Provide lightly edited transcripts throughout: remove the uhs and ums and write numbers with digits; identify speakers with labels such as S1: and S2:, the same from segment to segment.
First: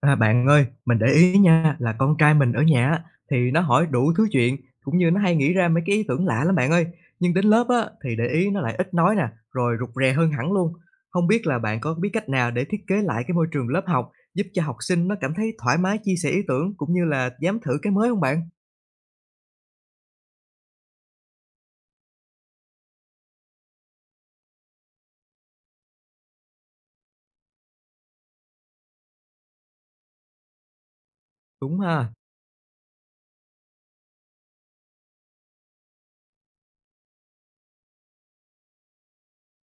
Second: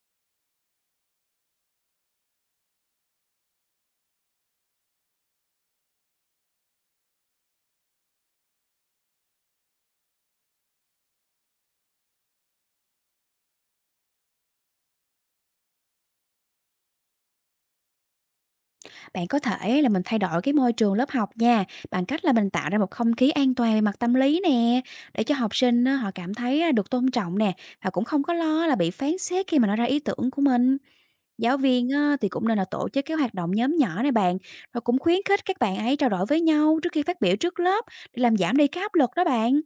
S1: À, bạn ơi, mình để ý nha là con trai mình ở nhà á, thì nó hỏi đủ thứ chuyện cũng như nó hay nghĩ ra mấy cái ý tưởng lạ lắm bạn ơi. Nhưng đến lớp á thì để ý nó lại ít nói nè, rồi rụt rè hơn hẳn luôn. Không biết là bạn có biết cách nào để thiết kế lại cái môi trường lớp học giúp cho học sinh nó cảm thấy thoải mái chia sẻ ý tưởng cũng như là dám thử cái mới không bạn?
S2: Bạn có thể là mình thay đổi cái môi trường lớp học nha, bằng cách là mình tạo ra một không khí an toàn về mặt tâm lý nè, để cho học sinh á, họ cảm thấy á, được tôn trọng nè, và cũng không có lo là bị phán xét khi mà nói ra ý tưởng của mình. Giáo
S1: Đúng
S2: viên
S1: ha,
S2: á, thì cũng nên là tổ chức cái hoạt động nhóm nhỏ này bạn, rồi cũng khuyến khích các bạn ấy trao đổi với nhau trước khi phát biểu trước lớp để làm giảm đi cái áp lực đó bạn.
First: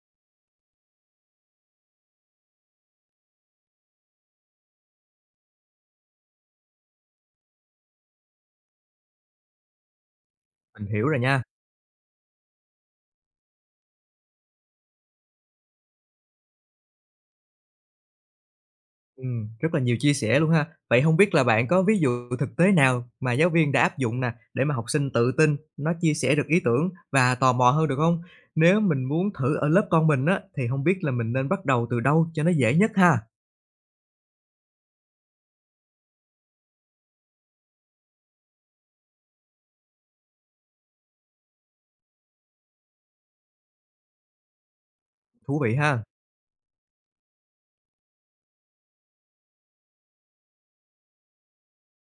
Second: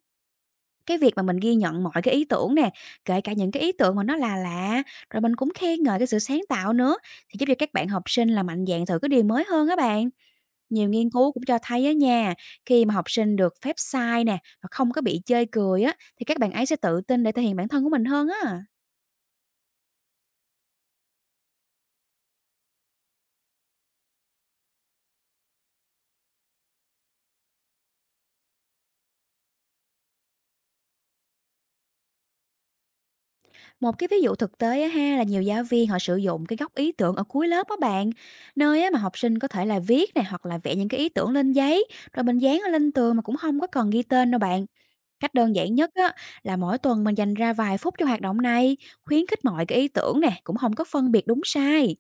S2: Cái việc mà mình ghi nhận mọi cái ý tưởng nè, kể cả những cái ý tưởng mà nó là lạ, rồi mình cũng khen ngợi cái sự sáng tạo nữa, thì giúp cho các bạn học sinh là mạnh dạn thử cái điều mới hơn á bạn.
S1: mình
S2: Nhiều
S1: hiểu
S2: nghiên
S1: rồi
S2: cứu
S1: nha.
S2: cũng cho thấy á nha, khi mà học sinh được phép sai nè, và không có bị chê cười á, thì các bạn ấy sẽ tự tin để thể hiện bản thân của mình hơn á.
S1: Rất là nhiều chia sẻ luôn ha. Vậy không biết là bạn có ví dụ thực tế nào mà giáo viên đã áp dụng nè, để mà học sinh tự tin, nó chia sẻ được ý tưởng và tò mò hơn được không? Nếu mình muốn thử ở lớp con mình á, thì không biết là mình nên bắt đầu từ đâu cho nó dễ nhất ha?
S2: Một cái ví dụ thực tế á ha, là nhiều giáo viên họ sử dụng cái góc ý tưởng ở cuối lớp á bạn, nơi á mà học sinh có thể là viết nè, hoặc là vẽ những cái ý tưởng lên giấy, rồi mình dán ở lên tường mà cũng không có cần ghi tên đâu bạn. Cách đơn
S1: Thú vị
S2: giản nhất
S1: ha,
S2: á, là mỗi tuần mình dành ra vài phút cho hoạt động này, khuyến khích mọi cái ý tưởng nè, cũng không có phân biệt đúng sai.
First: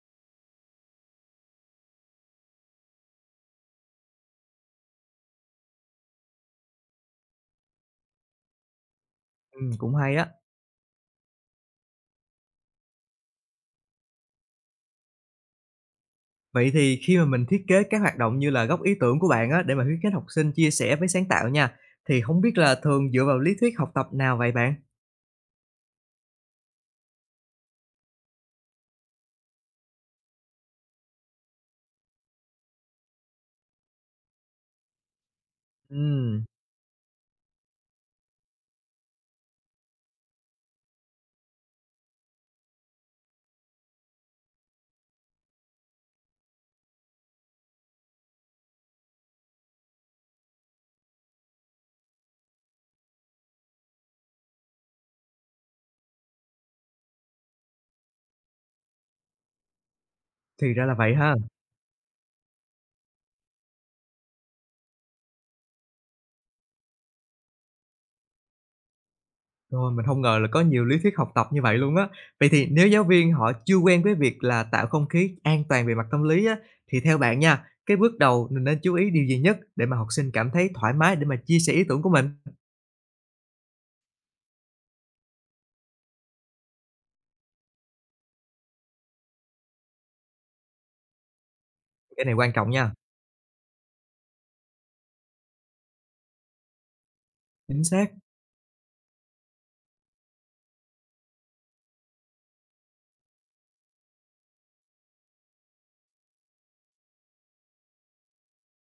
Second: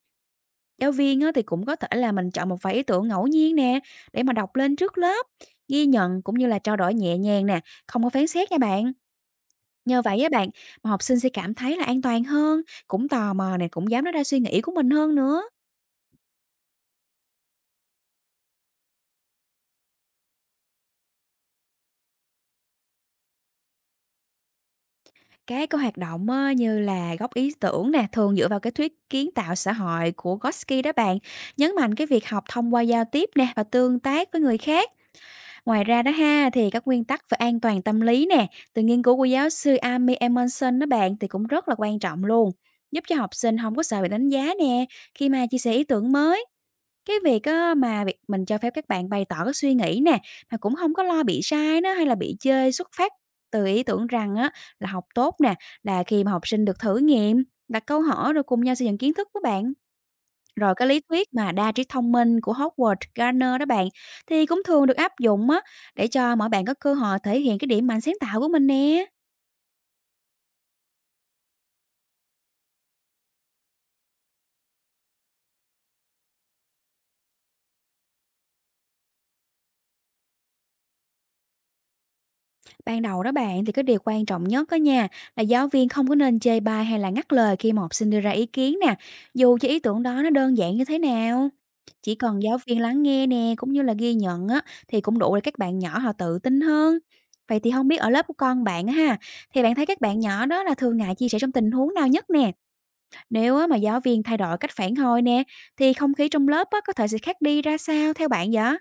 S2: Giáo viên á, thì cũng có thể là mình chọn một vài ý tưởng ngẫu nhiên nè, để mà đọc lên trước lớp, ghi nhận cũng như là trao đổi nhẹ nhàng nè, không có phán xét nha bạn.
S1: cũng
S2: Nhờ
S1: hay
S2: vậy
S1: á.
S2: á bạn, mà học sinh sẽ cảm thấy là an toàn hơn, cũng tò mò nè, cũng dám nói ra suy nghĩ của mình hơn nữa.
S1: Vậy thì khi mà mình thiết kế các hoạt động như là góc ý tưởng của bạn á, để mà khuyến khích học sinh chia sẻ với sáng tạo nha, thì không biết là thường dựa vào lý thuyết học tập nào vậy bạn?
S2: Cái hoạt động á, như là góp ý tưởng nè, thường dựa vào cái thuyết kiến tạo xã hội của Gotsky đó bạn, nhấn mạnh cái việc học thông qua giao tiếp nè và tương tác với người khác. Ngoài ra đó
S1: Ừm,
S2: ha, thì các nguyên tắc về an toàn tâm lý nè, từ nghiên cứu của giáo sư Amy Emerson đó bạn thì cũng rất là quan trọng luôn, giúp cho học sinh không có sợ bị đánh giá nè khi mà chia sẻ ý tưởng mới. Cái việc á mà việc mình cho phép các bạn bày tỏ cái suy nghĩ nè, mà cũng không có lo bị sai đó, hay là bị chê xuất phát từ ý tưởng rằng á, là học tốt nè, là khi mà học sinh được thử nghiệm, đặt câu hỏi rồi cùng nhau xây dựng kiến thức đó bạn.
S1: thì
S2: Rồi
S1: ra
S2: cái
S1: là
S2: lý
S1: vậy
S2: thuyết
S1: ha.
S2: mà đa trí thông minh của Howard Gardner đó bạn, thì cũng thường được áp dụng á, để cho mọi bạn có cơ hội thể hiện cái điểm mạnh sáng tạo của mình nè.
S1: Rồi, mình không ngờ là có nhiều lý thuyết học tập như vậy luôn á. Vậy thì nếu giáo viên họ chưa quen với việc là tạo không khí an toàn về mặt tâm lý á, thì theo bạn nha, cái bước đầu mình nên chú ý điều gì nhất để mà học sinh cảm thấy thoải mái để mà chia sẻ ý tưởng của mình?
S2: Ban đầu đó bạn thì cái điều quan trọng nhất đó nha, là giáo viên không có nên chê bai hay là ngắt lời khi mà học sinh đưa ra ý kiến nè, dù cho ý tưởng đó nó đơn giản như thế nào. Chỉ
S1: Cái này
S2: cần
S1: quan
S2: giáo
S1: trọng
S2: viên
S1: nha.
S2: lắng nghe nè cũng như là ghi nhận á, thì cũng đủ để các bạn nhỏ họ tự tin hơn. Vậy thì
S1: Chính
S2: không biết
S1: xác.
S2: ở lớp của con bạn á ha, thì bạn thấy các bạn nhỏ đó là thường ngại chia sẻ trong tình huống nào nhất nè. Nếu á, mà giáo viên thay đổi cách phản hồi nè, thì không khí trong lớp á, có thể sẽ khác đi ra sao theo bạn vậy?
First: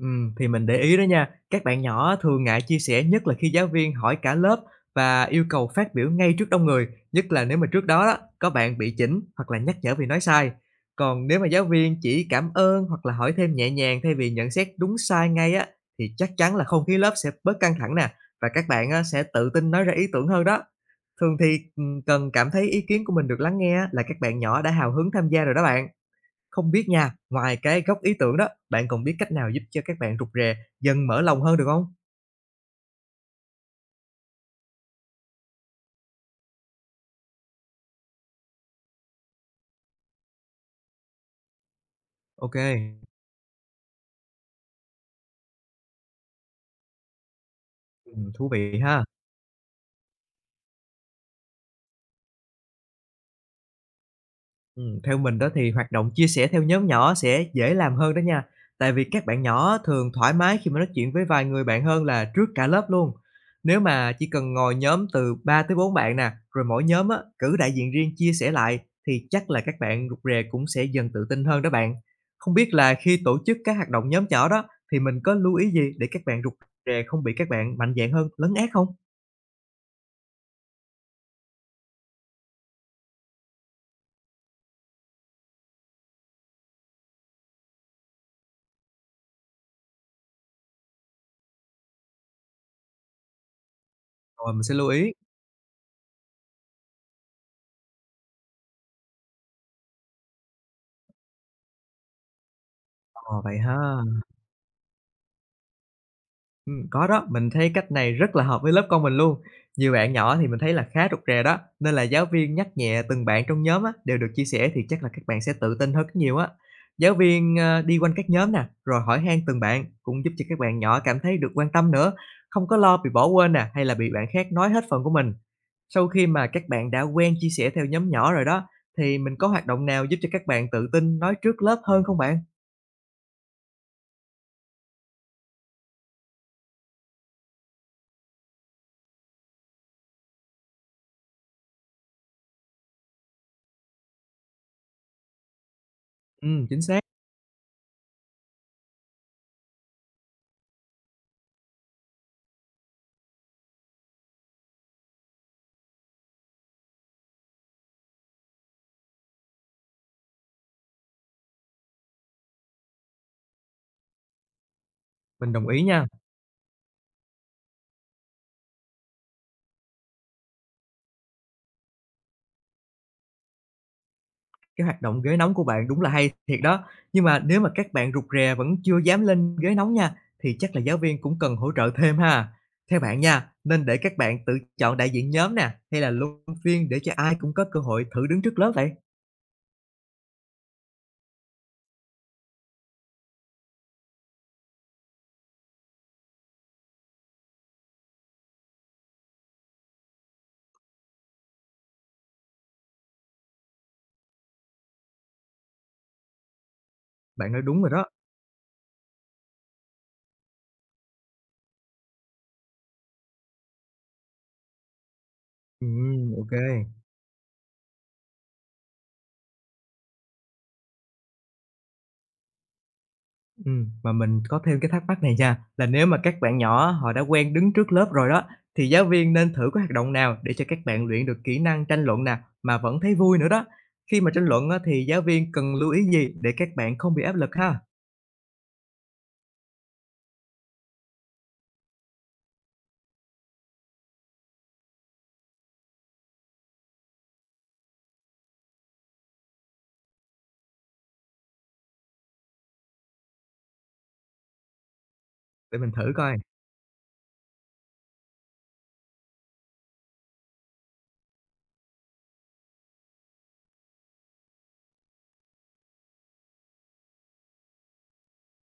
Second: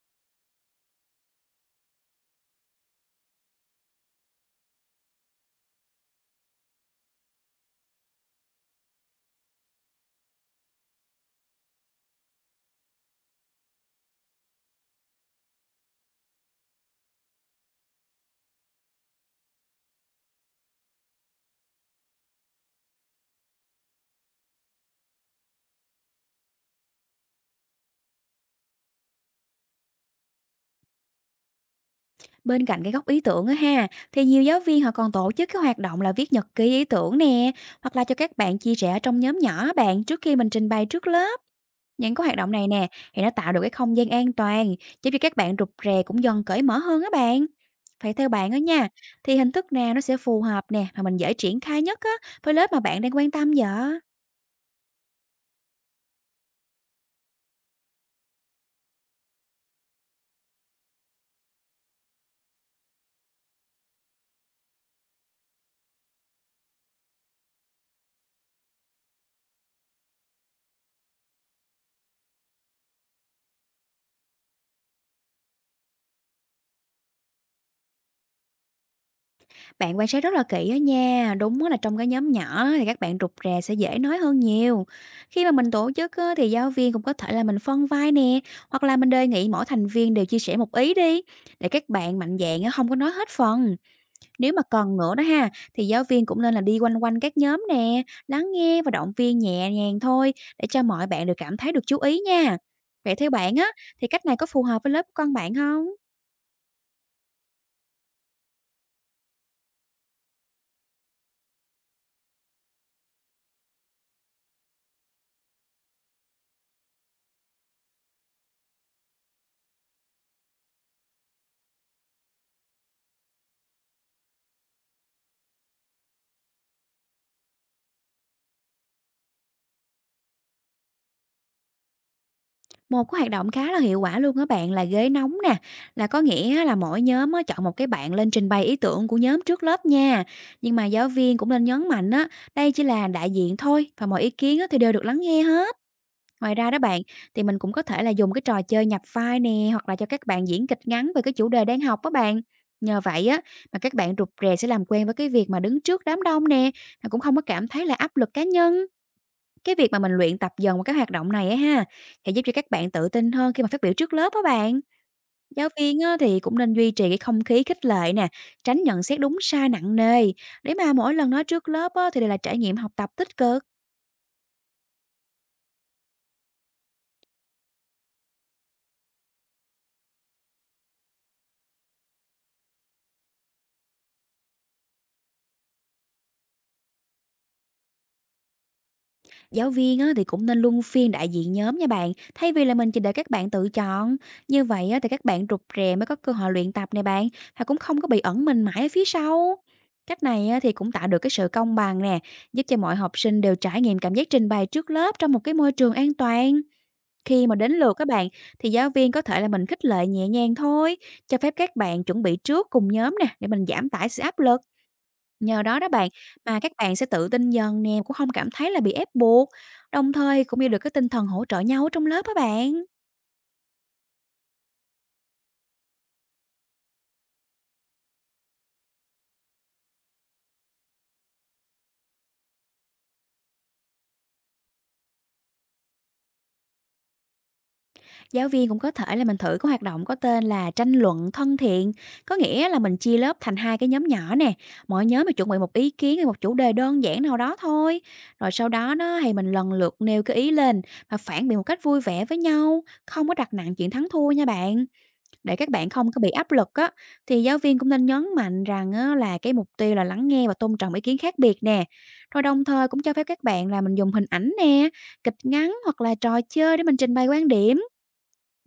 S1: Thì mình để ý đó nha, các bạn nhỏ thường ngại chia sẻ nhất là khi giáo viên hỏi cả lớp và yêu cầu phát biểu ngay trước đông người, nhất là nếu mà trước đó đó, có bạn bị chỉnh hoặc là nhắc nhở vì nói sai. Còn nếu mà giáo viên chỉ cảm ơn hoặc là hỏi thêm nhẹ nhàng thay vì nhận xét đúng sai ngay á, thì chắc chắn là không khí lớp sẽ bớt căng thẳng nè và các bạn á, sẽ tự tin nói ra ý tưởng hơn đó. Thường thì cần cảm thấy ý kiến của mình được lắng nghe á, là các bạn nhỏ đã hào hứng tham gia rồi đó bạn. Không biết nha, ngoài cái gốc ý tưởng đó, bạn còn biết cách nào giúp cho các bạn rụt rè, dần mở lòng hơn được không?
S2: Bên cạnh cái góc ý tưởng á ha, thì nhiều giáo viên họ còn tổ chức cái hoạt động là viết nhật ký ý tưởng nè, hoặc là cho các bạn chia sẻ trong nhóm nhỏ bạn trước khi mình trình bày trước lớp. Những cái hoạt
S1: Ok
S2: động
S1: kê,
S2: này nè, thì nó tạo được cái không gian an toàn, giúp cho các bạn rụt rè cũng dần cởi mở hơn á bạn. Phải theo
S1: thú
S2: bạn á
S1: vị
S2: nha,
S1: ha.
S2: thì hình thức nào nó sẽ phù hợp nè, mà mình dễ triển khai nhất á, với lớp mà bạn đang quan tâm vậy?
S1: Theo mình đó thì hoạt động chia sẻ theo nhóm nhỏ sẽ dễ làm hơn đó nha. Tại vì các bạn nhỏ thường thoải mái khi mà nói chuyện với vài người bạn hơn là trước cả lớp luôn. Nếu mà chỉ cần ngồi nhóm từ 3 tới 4 bạn nè, rồi mỗi nhóm á, cử đại diện riêng chia sẻ lại thì chắc là các bạn rụt rè cũng sẽ dần tự tin hơn đó bạn. Không biết là khi tổ chức các hoạt động nhóm nhỏ đó thì mình có lưu ý gì để các bạn rụt rè không bị các bạn mạnh dạn hơn lấn át không?
S2: Bạn quan sát rất là kỹ á nha, đúng á là trong cái nhóm nhỏ á thì các bạn rụt rè sẽ dễ nói hơn nhiều. Khi mà mình tổ chức á thì giáo viên cũng có thể là mình phân vai nè, hoặc là mình đề nghị mỗi thành viên đều chia sẻ một ý đi, để các bạn mạnh dạn á, không có nói hết phần. Nếu
S1: Rồi mình
S2: mà
S1: sẽ lưu
S2: còn
S1: ý.
S2: nữa đó ha, thì giáo viên cũng nên là đi quanh quanh các nhóm nè, lắng nghe và động viên nhẹ nhàng thôi, để cho mọi bạn đều cảm thấy được chú ý nha. Vậy theo
S1: Ờ,
S2: bạn
S1: vậy
S2: á,
S1: ha.
S2: thì cách này có phù hợp với lớp của con bạn không?
S1: Có đó, mình thấy cách này rất là hợp với lớp con mình luôn. Nhiều bạn nhỏ thì mình thấy là khá rụt rè đó, nên là giáo viên nhắc nhẹ từng bạn trong nhóm á, đều được chia sẻ thì chắc là các bạn sẽ tự tin hơn rất nhiều á. Giáo viên, đi quanh các nhóm nè, rồi hỏi han từng bạn cũng giúp cho các bạn nhỏ cảm thấy được quan tâm nữa, không có lo bị bỏ quên nè, hay là bị bạn khác nói hết phần của mình. Sau khi mà các bạn đã quen chia sẻ theo nhóm nhỏ rồi đó, thì mình có hoạt động nào giúp cho các bạn tự tin nói trước lớp hơn không bạn?
S2: Một cái hoạt động khá là hiệu quả luôn á bạn là ghế nóng nè, là có nghĩa là mỗi nhóm á chọn một cái bạn lên trình bày ý tưởng của nhóm trước lớp nha. Nhưng mà giáo viên cũng nên nhấn mạnh á, đây chỉ là đại diện thôi và mọi ý kiến á thì đều được lắng nghe hết. Ngoài ra đó
S1: Chính xác,
S2: bạn, thì mình cũng có thể là dùng cái trò chơi nhập vai nè, hoặc là cho các bạn diễn kịch ngắn về cái chủ đề đang học đó bạn. Nhờ vậy á, mà các bạn rụt rè sẽ làm quen với cái việc mà đứng trước đám đông nè, mà cũng không có cảm thấy là áp lực cá nhân. Cái việc mà mình luyện tập dần qua các hoạt động này á ha, sẽ giúp cho các bạn tự tin hơn khi mà phát biểu trước lớp á bạn.
S1: mình đồng
S2: Giáo
S1: ý
S2: viên
S1: nha.
S2: á, thì cũng nên duy trì cái không khí khích lệ nè, tránh nhận xét đúng sai nặng nề, để mà mỗi lần nói trước lớp á, thì đều là trải nghiệm học tập tích cực.
S1: Cái hoạt động ghế nóng của bạn đúng là hay thiệt đó. Nhưng mà nếu mà các bạn rụt rè vẫn chưa dám lên ghế nóng nha, thì chắc là giáo viên cũng cần hỗ trợ thêm ha. Theo bạn nha, nên để các bạn tự chọn đại diện nhóm nè, hay là luân phiên để cho ai cũng có cơ hội thử đứng trước lớp vậy?
S2: Giáo viên á, thì cũng nên luân phiên đại diện nhóm nha bạn, thay vì là mình chỉ để các bạn tự chọn. Như vậy á, thì các bạn rụt rè mới có cơ hội luyện tập này bạn, và cũng không có bị ẩn mình mãi ở phía sau. Cách này á, thì cũng tạo được cái sự công bằng nè, giúp cho mọi học sinh đều trải nghiệm cảm giác trình bày trước lớp trong một cái môi trường an toàn. Khi
S1: Bạn
S2: mà
S1: nói
S2: đến
S1: đúng rồi
S2: lượt
S1: đó.
S2: các bạn, thì giáo viên có thể là mình khích lệ nhẹ nhàng thôi, cho phép các bạn chuẩn bị trước cùng nhóm nè, để mình giảm tải sự áp lực. Nhờ đó đó bạn,
S1: OK.
S2: mà các bạn sẽ tự tin dần nè, cũng không cảm thấy là bị ép buộc, đồng thời cũng như được cái tinh thần hỗ trợ nhau ở trong lớp đó bạn.
S1: Mà mình có thêm cái thắc mắc này nha, là nếu mà các bạn nhỏ họ đã quen đứng trước lớp rồi đó, thì giáo viên nên thử cái hoạt động nào để cho các bạn luyện được kỹ năng tranh luận nè, mà vẫn thấy vui nữa đó? Khi mà tranh luận á, thì giáo viên cần lưu ý gì để các bạn không bị áp lực ha?
S2: Giáo viên cũng có thể là mình thử cái hoạt động có tên là tranh luận thân thiện, có nghĩa là mình chia lớp thành hai cái nhóm nhỏ nè, mỗi nhóm mà chuẩn bị một ý kiến hay một chủ đề đơn giản nào đó thôi. Rồi sau đó đó thì mình lần lượt nêu cái ý lên và phản biện một cách vui vẻ với nhau, không có đặt nặng chuyện thắng thua nha bạn. Để các
S1: Để
S2: bạn
S1: mình
S2: không
S1: thử
S2: có bị
S1: coi,
S2: áp lực á, thì giáo viên cũng nên nhấn mạnh rằng á, là cái mục tiêu là lắng nghe và tôn trọng ý kiến khác biệt nè. Rồi đồng thời cũng cho phép các bạn là mình dùng hình ảnh nè, kịch ngắn hoặc là trò chơi để mình trình bày quan điểm,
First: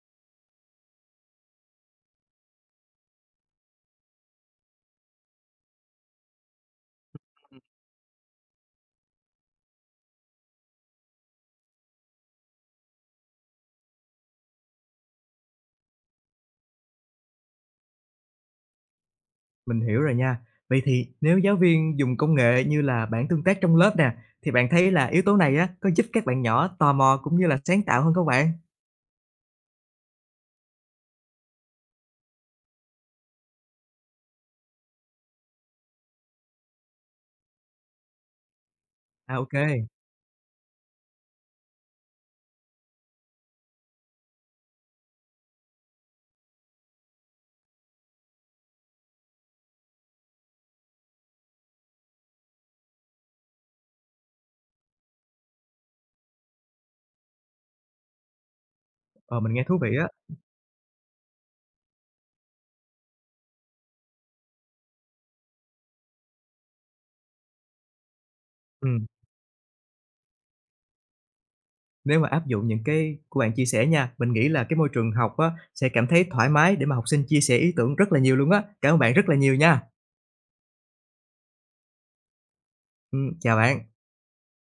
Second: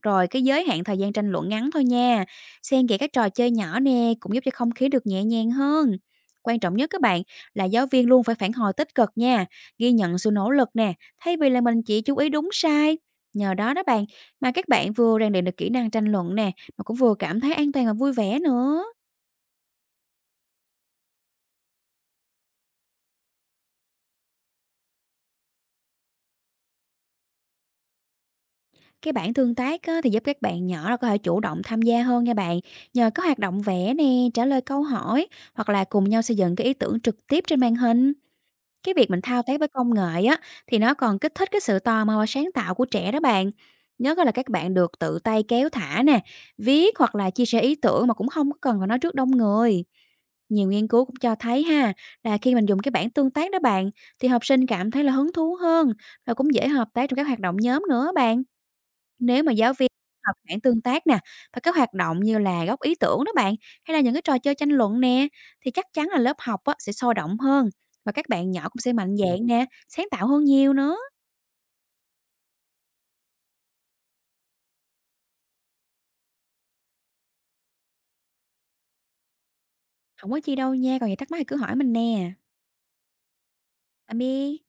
S2: rồi cái giới hạn thời gian tranh luận ngắn thôi nha. Xen kẽ các trò chơi nhỏ nè cũng giúp cho không khí được nhẹ nhàng hơn. Quan trọng nhất các bạn là giáo viên luôn phải phản hồi tích cực nha, ghi nhận sự nỗ lực nè, thay vì là mình chỉ chú ý đúng sai. Nhờ đó đó bạn, mà các bạn vừa rèn luyện được kỹ năng tranh luận nè, mà cũng vừa cảm thấy an toàn và vui vẻ nữa.
S1: mình hiểu rồi nha. Vậy thì nếu giáo viên dùng công nghệ như là bảng tương tác trong lớp nè, thì bạn thấy là yếu tố này á, có giúp các bạn nhỏ tò mò cũng như là sáng tạo hơn không bạn?
S2: Cái bản tương tác á, thì giúp các bạn nhỏ là có thể chủ động tham gia hơn nha bạn. Nhờ có hoạt động vẽ nè, trả lời câu hỏi, hoặc là cùng nhau xây dựng cái ý tưởng trực tiếp trên màn hình. Cái việc mình
S1: À,
S2: thao
S1: ok
S2: tác với
S1: kê,
S2: công nghệ á, thì nó còn kích thích cái sự tò mò và sáng tạo của trẻ đó bạn. Nhớ coi là các bạn được tự tay kéo thả nè, viết hoặc là chia sẻ ý tưởng mà cũng không có cần phải nói trước đông người. Nhiều nghiên cứu cũng cho thấy ha, là khi mình dùng cái bảng tương tác đó bạn, thì học sinh cảm thấy là hứng thú hơn, rồi cũng dễ hợp tác trong các hoạt động nhóm nữa bạn.
S1: ờ,
S2: Nếu mà
S1: mình nghe
S2: giáo
S1: thú vị
S2: viên
S1: á.
S2: học mảng tương tác nè, và các hoạt động như là góc ý tưởng đó bạn, hay là những cái trò chơi tranh luận nè, thì chắc chắn là lớp học á, sẽ sôi động hơn và các bạn nhỏ cũng sẽ
S1: Ừm.
S2: mạnh dạn nè, sáng tạo hơn nhiều nữa.
S1: Nếu mà áp dụng những cái của bạn chia sẻ nha, mình nghĩ là cái môi trường học á sẽ cảm thấy thoải mái để mà học sinh chia sẻ ý tưởng rất là nhiều luôn á. Cảm ơn bạn rất là nhiều nha.
S2: Không có chi đâu nha, còn gì thắc mắc thì cứ hỏi mình nè.
S1: Chào bạn.
S2: Tạm biệt.